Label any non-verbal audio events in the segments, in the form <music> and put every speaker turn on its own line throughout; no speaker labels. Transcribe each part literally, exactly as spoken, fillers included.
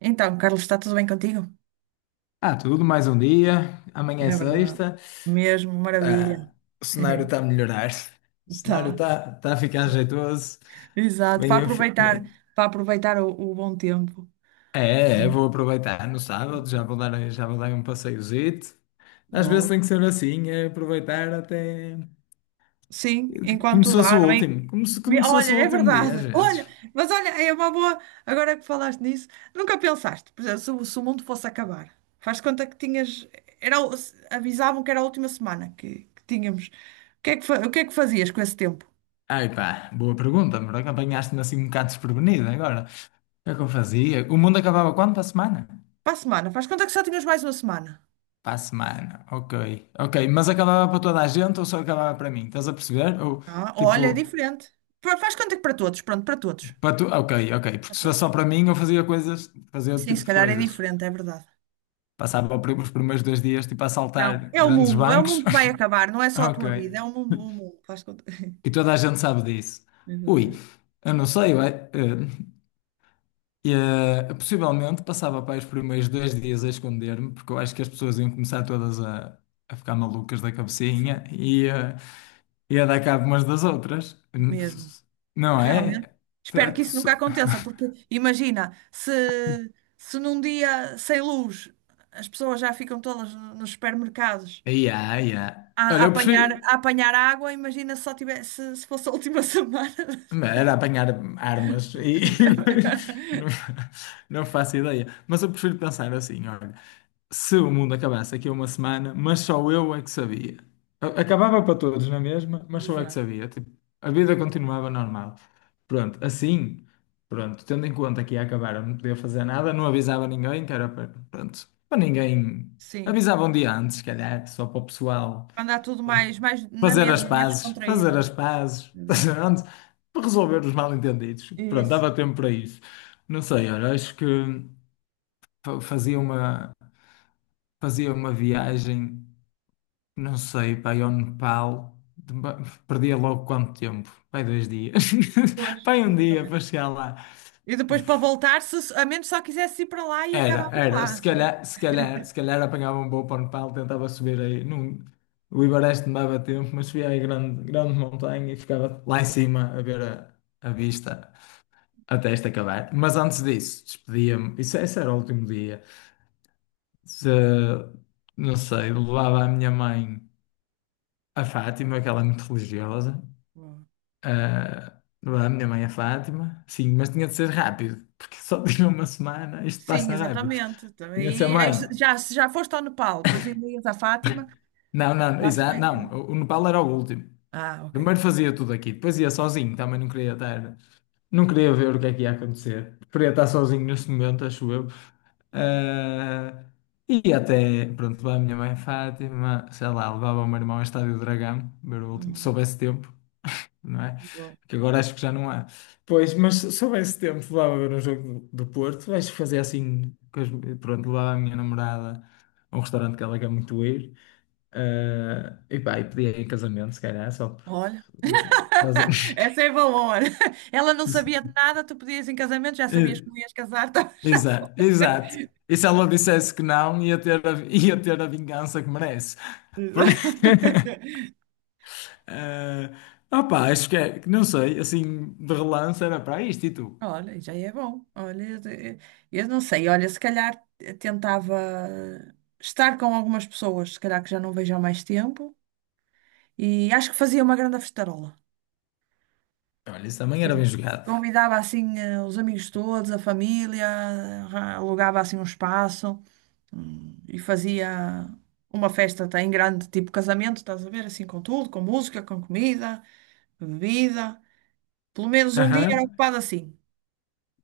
Então, Carlos, está tudo bem contigo?
Ah, tudo, mais um dia. Amanhã é
É verdade.
sexta.
Mesmo, maravilha.
Ah, o cenário está a
<laughs>
melhorar. O cenário
Tá.
está tá tá a ficar jeitoso.
Exato. Para
Bem, eu fi-
aproveitar,
bem,
para aproveitar o, o bom tempo.
é, é, é, vou aproveitar no sábado, já vou dar, já vou dar um passeiozito. Às vezes tem
Boa.
que ser assim, é aproveitar até
Sim,
como se
enquanto
fosse
dá,
o
não é?
último, como se,
Me-
como se
Olha,
fosse o
é
último dia, às
verdade. <laughs>
vezes.
Olha, mas olha, é uma boa. Agora que falaste nisso, nunca pensaste, por exemplo, se, o se o mundo fosse acabar, faz de conta que tinhas. Era, o- se- Avisavam que era a última semana que, que tínhamos. O que é que, fa- o que é que fazias com esse tempo?
Ai pá, boa pergunta, mas apanhaste-me assim um bocado desprevenido agora. O que é que eu fazia? O mundo acabava quando? Para a semana?
Para a semana, faz de conta que só tinhas mais uma semana.
Para a semana, ok. Ok, mas acabava para toda a gente ou só acabava para mim? Estás a perceber? Ou
Ah, olha, é
tipo,
diferente. Fa- Faz conta que para todos, pronto, para todos.
para tu. Ok, ok. Porque
Para
se fosse só
todos.
para mim, eu fazia coisas, fazia outro
Sim, se
tipo de
calhar é
coisas.
diferente, é verdade.
Passava pri- os primeiros dois dias tipo a
Não,
assaltar
é o
grandes
mundo, é o
bancos.
mundo que vai acabar,
<laughs>
não é só a
Ok.
tua vida, é o mundo, o mundo. Faz conta.
E
<laughs>
toda a gente sabe disso. Ui,
Exatamente.
eu não sei, ué, eh, eh, eh, possivelmente passava para os primeiros dois dias a esconder-me, porque eu acho que as pessoas iam começar todas a, a ficar malucas da cabecinha.
Exato.
Ia dar cabo umas das outras,
Mesmo.
não
Realmente.
é?
Espero
Tá-
que isso nunca
su-
aconteça, porque imagina, se, se num dia sem luz as pessoas já ficam todas no- nos supermercados
Ia, ia.
a, a
Olha, eu
apanhar,
prefiro.
a apanhar água, imagina se só tivesse, se fosse a última <laughs> semana.
Era apanhar armas e <laughs> não,
<laughs>
não faço ideia. Mas eu prefiro pensar assim, olha, se o mundo acabasse aqui a uma semana, mas só eu é que sabia. A- Acabava para todos na mesma, mas só eu é que
Exato.
sabia. Tipo, a vida continuava normal. Pronto, assim, pronto, tendo em conta que ia acabar, eu não podia fazer nada, não avisava ninguém, que era para, pronto, para ninguém.
Sim.
Avisava um dia antes, se calhar, só para o pessoal.
Mandar tudo mais, mais na
Fazer as
mesma, mais
pazes,
descontraído,
fazer
não
as
é?
pazes. <laughs>
Exato.
Pronto, para resolver os mal-entendidos. Pronto,
Isso,
dava tempo para isso. Não sei, olha, acho que fa- fazia uma, fazia uma viagem, não sei, para ao Nepal. De- perdia logo quanto tempo? Pai, dois dias.
pois,
<laughs> Pai, um dia para
exatamente.
chegar lá.
E depois para voltar, se, a menos só quisesse ir para lá e
Era,
acabavas
era.
lá.
Se
Senão-
calhar, se calhar, se calhar apanhava um bom pano pau, tentava subir aí. Não, o Ibareste não dava tempo, mas subia aí grande, grande montanha e ficava lá em cima a ver a, a vista até isto acabar. Mas antes disso, despedia-me. Isso, esse era o último dia. Se, não sei, levava a minha mãe a Fátima, que ela é muito religiosa.
Bom,
Ah, levava a minha mãe a Fátima, sim, mas tinha de ser rápido, porque só <laughs> tinha uma semana, isto
sim,
passa rápido.
exatamente.
Tinha de ser
Também, e aí,
mãe.
já, se já foste ao Nepal, depois ainda ias à Fátima,
Não, não,
lá se vai
exato, não,
aquilo.
o o Nepal era o último.
Ah, ok.
Primeiro fazia tudo aqui, depois ia sozinho, também não queria estar, não queria ver o que é que ia acontecer. Queria estar sozinho neste momento, acho eu. Ah, e até, pronto, lá a minha mãe Fátima, sei lá, levava o meu irmão ao Estádio do Dragão, ver o último, se
Uhum.
soubesse tempo, não é?
Bom.
Que agora acho que já não há. Pois, mas se soubesse tempo, levava ver um jogo do, do Porto, acho que fazia assim, com as- pronto, levava a minha namorada a um restaurante que ela quer muito ir. Ah, e pá, e pedia em casamento, se calhar, só por.
Olha,
Estás a-
<laughs>
<laughs>
essa é valor. Ela não sabia de nada, tu pedias em casamento, já sabias
Eh,
que não ias casar, então <laughs> já foi.
exato, exato. E se ela dissesse que não, ia ter a, <laughs> ia ter a vingança que merece. Por... <laughs>
<laughs>
Eh, opá, acho que é, que não sei, assim, de relance era para isto e tu.
Olha, já é bom. Olha, eu eu não sei. Olha, se calhar tentava estar com algumas pessoas, se calhar que já não vejo há mais tempo, e acho que fazia uma grande festarola.
Olha, isso também era bem
Sim.
jogado.
Convidava assim eh, os amigos todos, a família, arra- alugava assim um espaço, hum, e fazia uma festa até em grande, tipo casamento, estás a ver? Assim com tudo, com música, com comida, bebida. Pelo menos um dia era
Aham.
ocupado assim.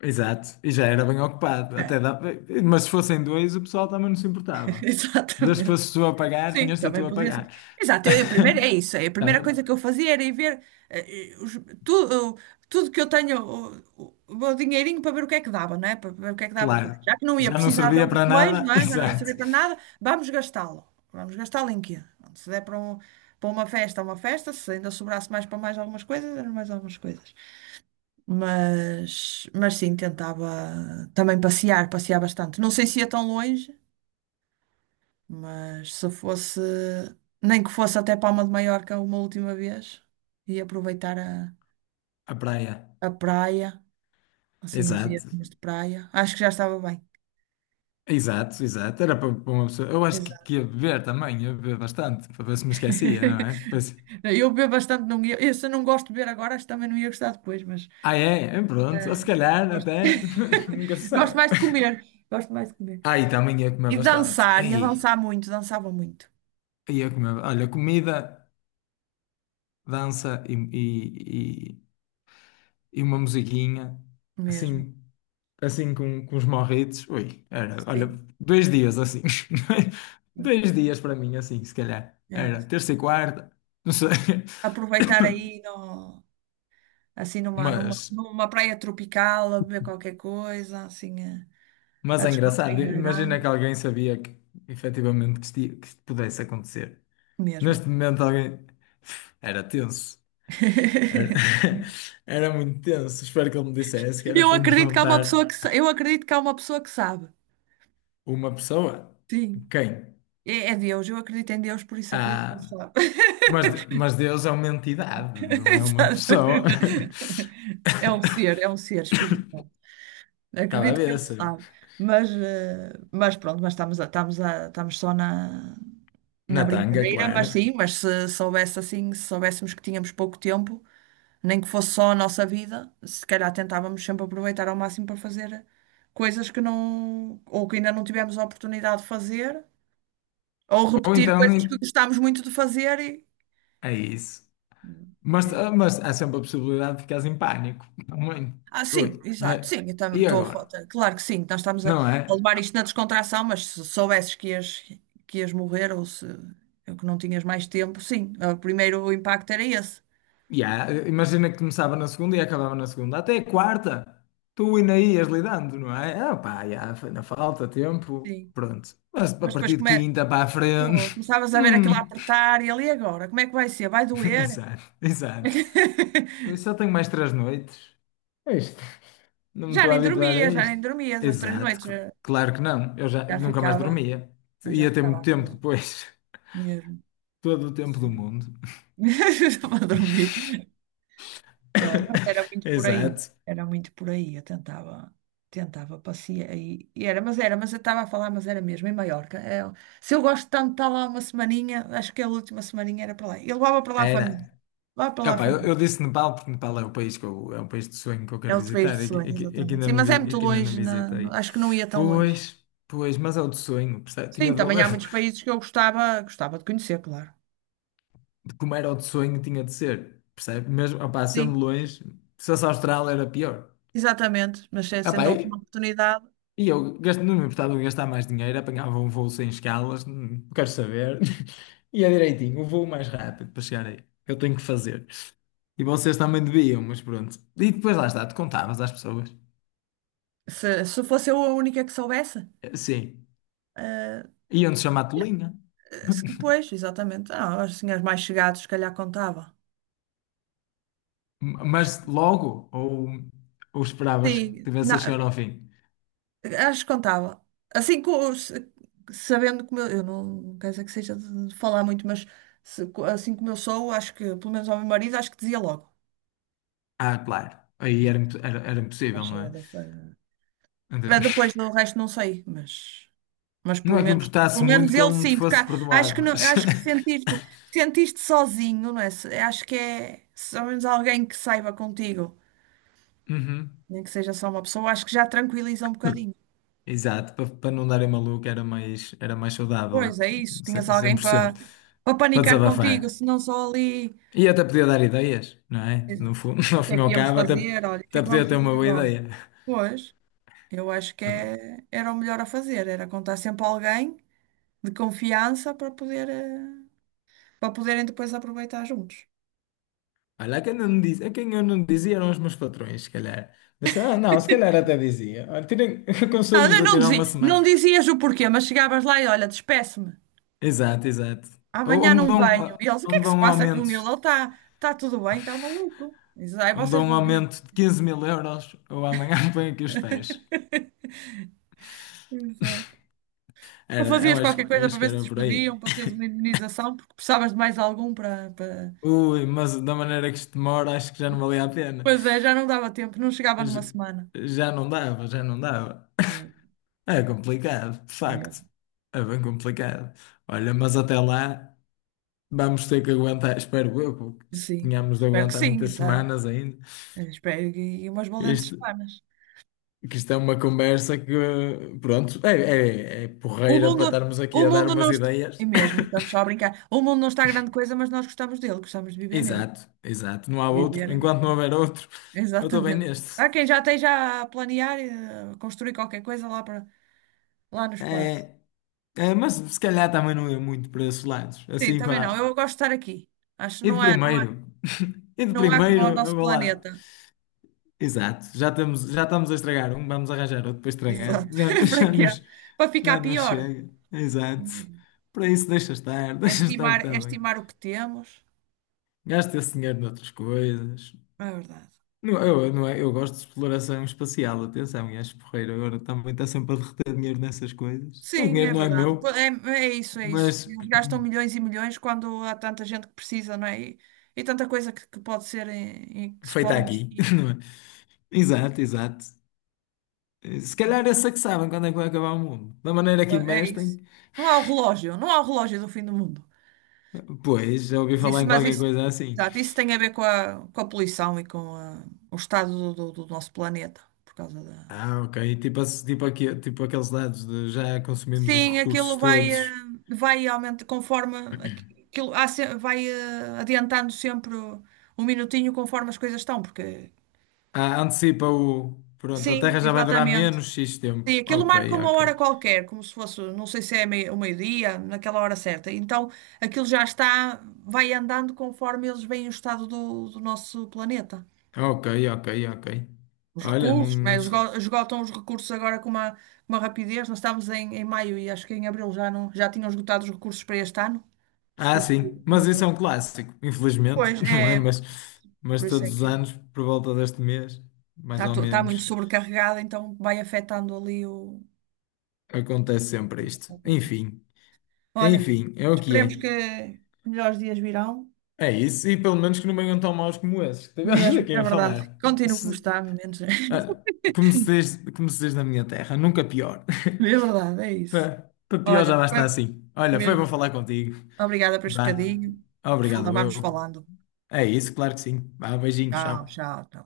Exato, e já era bem ocupado. Até
É,
dá... Mas se fossem dois, o pessoal também não se
<laughs>
importava. Desde que
exatamente.
fosses tu a pagar,
Sim,
tinhas-te a tu
também
a
podia ser.
pagar.
Exato, eu, a primeira, é
<laughs>
isso. É a primeira
Também,
coisa que eu fazia era ir ver eh, eh, os- tudo, tudo que eu tenho, o, o- o meu dinheirinho para ver o que é que dava, não é? Para ver o que é que dava para fazer.
claro.
Já que não ia
Já não
precisar
servia
dele
para
depois,
nada,
não
<laughs>
é? Já não ia
exato.
servir para nada, vamos gastá-lo. Vamos gastá-lo em quê? Se der para, um- para uma festa, é uma festa, se ainda sobrasse mais para mais algumas coisas, eram mais algumas coisas. Mas, mas sim, tentava também passear, passear bastante. Não sei se ia tão longe. Mas se fosse, nem que fosse até Palma de Maiorca uma última vez e aproveitar a,
A praia,
a praia, assim, uns dias
exato.
de praia, acho que já estava bem.
Exato, exato. Era para para uma pessoa. Eu acho que,
Exato.
que ia beber também, ia beber bastante, para ver se me esquecia, não é?
<laughs>
Depois,
Eu bebo bastante, não ia, eu, se não gosto de beber agora, acho que também não ia gostar depois, mas
ah, é? É, pronto, ou se
eh, eu
calhar
gosto,
até <laughs> nunca se
<laughs> gosto
sabe.
mais de comer. Gosto mais de comer.
Aí também ia comer
E
bastante.
dançar, ia
Aí
dançar muito, dançava muito
ia comer. Olha, comida. Dança e, e, e, e uma musiquinha,
mesmo.
assim, assim com, com os morritos. Ui, era, olha,
Sim,
dois dias assim. <laughs> Dois dias para mim, assim, se calhar.
é
Era
isso.
terça e quarta, não sei.
Aproveitar aí
<coughs>
no assim numa, numa,
Mas,
numa praia tropical, a beber qualquer coisa, assim, a,
mas
a
é engraçado.
descontrair a grana,
Imagina que alguém sabia que efetivamente que isto, ia- que isto pudesse acontecer.
mesmo.
Neste momento alguém <sighs> era tenso. Era,
<laughs>
<laughs> era muito tenso. Espero que ele me dissesse que era
Eu
para me
acredito que há uma pessoa
juntar.
que, sa- eu acredito que há uma pessoa que sabe.
Uma pessoa?
Sim.
Quem?
É, é Deus, eu acredito em Deus, por isso acredito que ele
Ah,
sabe. <laughs>
mas, de- mas Deus é uma entidade, não é uma
Sabe?
pessoa. <laughs>
É um ser, é um ser espiritual.
Estava a
Acredito que
ver
ele
se.
sabe, mas, eh, mas pronto, mas estamos, a- estamos, a- estamos só na,
Na
na
tanga,
brincadeira,
claro.
mas sim, mas se soubesse assim, se soubéssemos que tínhamos pouco tempo, nem que fosse só a nossa vida, se calhar tentávamos sempre aproveitar ao máximo para fazer coisas que não, ou que ainda não tivemos a oportunidade de fazer, ou
Ou
repetir
então
coisas que
em-
gostámos muito de fazer e.
é isso. Mas,
É.
ah, mas há sempre a possibilidade de ficares em pânico. Muito.
Ah, sim,
Ui,
exato,
vai.
sim, eu tam-
E
estou a
agora?
foto. Claro que sim, nós estamos a,
Não
a
é?
levar isto na descontração, mas se soubesses que ias, que ias morrer ou se ou que não tinhas mais tempo, sim, ah, o primeiro impacto era esse.
Ya, imagina que começava na segunda e acabava na segunda, até a quarta, tu ainda ias lidando, não é? Ah, pá, já, foi na falta, tempo,
Sim.
pronto. Mas a
Mas depois
partir de
come-
quinta para a
pô,
frente, <laughs>
começavas a ver aquilo a
hum,
apertar e ali agora, como é que vai ser? Vai
<laughs>
doer?
exato, exato. Eu
<laughs>
só tenho mais três noites. É isto, não me
Já
estou a
nem
habituar a
dormia, já
isto.
nem dormia essas três
Exato,
noites.
cl-
Já,
claro que não, eu já
já
nunca mais
ficava,
dormia,
já
ia ter
ficava
muito tempo
acordada
depois,
mesmo.
<laughs> todo o tempo do
Sério.
mundo.
<laughs> Estava a dormir. Ah, mas era
<laughs>
muito por aí.
Exato,
Era muito por aí. Eu tentava, tentava passear. E, e era, mas era, mas eu estava a falar, mas era mesmo, em Maiorca. É, se eu gosto tanto de estar lá uma semaninha, acho que a última semaninha era para lá. E levava para lá a família.
era.
Levava para lá a
Epá, eu,
família.
eu disse Nepal porque Nepal é o país que eu, é um país de sonho que eu
É
quero
outro país de
visitar e que, e
sonho,
que- e que
exatamente.
ainda
Sim,
não,
mas é
vi-
muito
e que ainda não
longe, na-
visitei.
acho que não ia tão longe.
Pois, pois, mas é o de sonho, percebe?
Sim,
Tinha de
também
valer.
há muitos
<laughs>
países que eu gostava, gostava de conhecer, claro.
Como era o de sonho, tinha de ser, percebe? Mesmo, opá, sendo
Sim,
longe, se fosse a Austrália era pior.
exatamente. Mas se- sendo
Epá,
a
e,
última oportunidade.
e eu gasto, não me importava de gastar mais dinheiro, apanhava um voo sem escalas, não quero saber. <laughs> E é direitinho, o voo mais rápido para chegar aí. Eu tenho que fazer. E vocês também deviam, mas pronto. E depois lá está, te contavas às pessoas.
Se, se fosse eu a única que soubesse,
Sim,
eh,
iam-te chamar tolinha.
se que pois, exatamente. Ah, aos senhores mais chegados, se calhar contava.
M-
Acho
mas logo, ou, ou
que
esperavas que
sim.
tivesse a
Na-
chegar ao fim?
acho que contava. Assim, co- se- Sabendo como eu, eu não, não quero dizer que seja de de falar muito, mas se co- assim como eu sou, acho que, pelo menos ao meu marido, acho que dizia logo.
Ah, claro, aí era, imp- era, era
Vai
impossível, não
cheia
é?
da fa-
Então,
Mas depois
<laughs>
do resto, não sei, mas. Mas
não
pelo
é que
menos,
importasse
pelo menos
muito que
ele
ele não te
sim, porque
fosse
há- acho
perdoar,
que não,
mas.
acho que
<laughs>
sentiste, sentiste sozinho, não é? Se- Acho que é, se ao menos alguém que saiba contigo,
Uhum.
nem que seja só uma pessoa, acho que já tranquiliza um bocadinho.
Exato, para, para não darem maluco era mais, era mais
Pois
saudável,
é isso, tinhas
ce- cem
alguém
por
para
cento
para
para
panicar contigo,
desabafar.
se não só ali.
E até podia dar ideias, não é? No
Exato.
fundo, <laughs> no
O que
fim
é
e
que
ao
íamos
cabo, até,
fazer? Olha, o que é
até
que
podia
vamos
ter uma
fazer
boa
agora?
ideia.
Pois, eu acho que é, era o melhor a fazer, era contar sempre a alguém de confiança para poder, eh, para poderem depois aproveitar juntos.
Olha, quem eu não dizia, quem eu não dizia eram os meus patrões, se calhar. Mas ah, não, se calhar até dizia. Olha, tirem, <laughs>
Não,
aconselho-vos
eu
a
não
tirar uma
dizia,
semana.
não dizias o porquê, mas chegavas lá e olha, despeço-me,
Exato, exato. Ou, ou
amanhã
me
não
dão,
venho.
ah,
E eles, o que
ou
é
me
que
dão
se
um
passa com
aumento,
ele? Ele está tá tá tudo bem, está maluco. Diz, ai,
ou me
vocês
dão um
vão ver.
aumento de quinze mil euros, ou amanhã <laughs> me põem aqui os pés.
Exato. Não
Era, eu
fazias
acho,
qualquer
que- eu
coisa para
acho que
ver se te
era por aí.
despediam, para teres uma indemnização, porque precisavas de mais algum para, para...
Ui, mas da maneira que isto demora, acho que já não valia a pena.
Pois é, já não dava tempo, não chegava numa
J-
semana.
Já, não dava, já não dava.
É,
É complicado, de
mesmo.
facto. É bem complicado. Olha, mas até lá. Vamos ter que aguentar, espero eu, porque
Sim,
tínhamos de
espero que
aguentar muitas
sim, tá.
semanas ainda.
Eu espero e umas valentes
Isto,
semanas.
que isto é uma conversa que, pronto, é, é, é
O
porreira para
mundo,
estarmos
o
aqui a dar
mundo não
umas
está... E
ideias.
mesmo, estamos só a brincar. O mundo não está grande coisa, mas nós gostamos dele, gostamos de viver nele.
Exato, exato. Não há
Viver
outro.
é muito
Enquanto não
bom.
houver outro, eu estou bem
Exatamente.
neste.
Há quem já esteja a planear e a construir qualquer coisa lá, para, lá no espaço.
É, é, mas se calhar também não ia muito para esses lados.
Sim,
Assim,
também não.
pá.
Eu gosto de estar aqui. Acho que
E de
não é, não,
primeiro? E de
não há como
primeiro,
o
eu
nosso
vou lá.
planeta.
Exato, já estamos, já estamos a estragar um, vamos arranjar outro para estragar.
Exato.
Já, <laughs>
<laughs> Para
já
quê?
nos,
Para ficar
já não
pior.
chega. Exato. Para isso deixa estar, <laughs>
É
deixa estar o
estimar,
que
é
está bem.
estimar o que temos.
Gasta esse dinheiro noutras coisas.
É verdade.
Não, eu, não é, eu gosto de exploração espacial, atenção, e acho porreiro. Agora também está sempre a derreter dinheiro nessas coisas. O
Sim,
dinheiro
é
não é
verdade.
meu,
Pô, é, é isso, é isso.
mas
Eles gastam milhões e milhões quando há tanta gente que precisa, não é? E, e tanta coisa que, que pode ser em, em que se
feito
pode
aqui,
investir.
<laughs> não é? Exato, exato. Se calhar esses é que sabem quando é que vai acabar o mundo. Da maneira que
É é isso.
investem,
Não há o relógio, não há o relógio do fim do mundo.
pois, já ouvi
Mas
falar
isso,
em
mas
qualquer
isso,
coisa assim.
exato, isso tem a ver com a, com a poluição e com a- o estado do, do- do nosso planeta, por causa da...
Ah, ok. Tipo, ass- tipo, aqui, tipo aqueles dados de já consumimos os
Sim, aquilo
recursos
vai, eh,
todos.
vai aumentando conforme... aqui- Aquilo, há se- vai eh, adiantando sempre um minutinho conforme as coisas estão, porque...
Ah, antecipa o. Pronto, a
Sim,
Terra já vai durar
exatamente.
menos X tempo.
Sim, aquilo marca
Ok,
uma hora
ok.
qualquer, como se fosse, não sei se é mei- o meio-dia, naquela hora certa. Então, aquilo já está, vai andando conforme eles veem o estado do, do nosso planeta.
Ok, ok, ok.
Os
Olha, não,
recursos, né?
não
Eles
sei.
esgotam os recursos agora com uma, uma rapidez. Nós estamos em, em maio e acho que em abril já, não, já tinham esgotado os recursos para este ano, os
Ah,
recursos
sim. Mas isso é um
naturais.
clássico, infelizmente,
Pois,
<laughs> não é?
é,
Mas, mas
por isso é
todos os
que
anos, por volta deste mês, mais
está,
ou
to- está muito
menos,
sobrecarregada, então vai afetando ali o.
acontece sempre isto. Enfim,
Olha,
enfim, é o que
esperemos
é.
que melhores dias virão.
É isso, e pelo menos que não venham tão maus como esses que tivemos
Mesmo,
aqui
é
a
verdade.
falar.
Continuo como está, menos.
Olha, como se
<laughs>
diz, como se diz na minha terra, nunca pior.
É verdade, é
<laughs>
isso.
Para pior
Olha,
já basta
foi
assim. Olha, foi bom
mesmo.
falar contigo.
Obrigada por este
Vá.
bocadinho. Fala-
Obrigado,
Vamos
eu.
falando.
É isso, claro que sim. Vá, beijinho,
Tchau,
tchau.
tchau, tchau.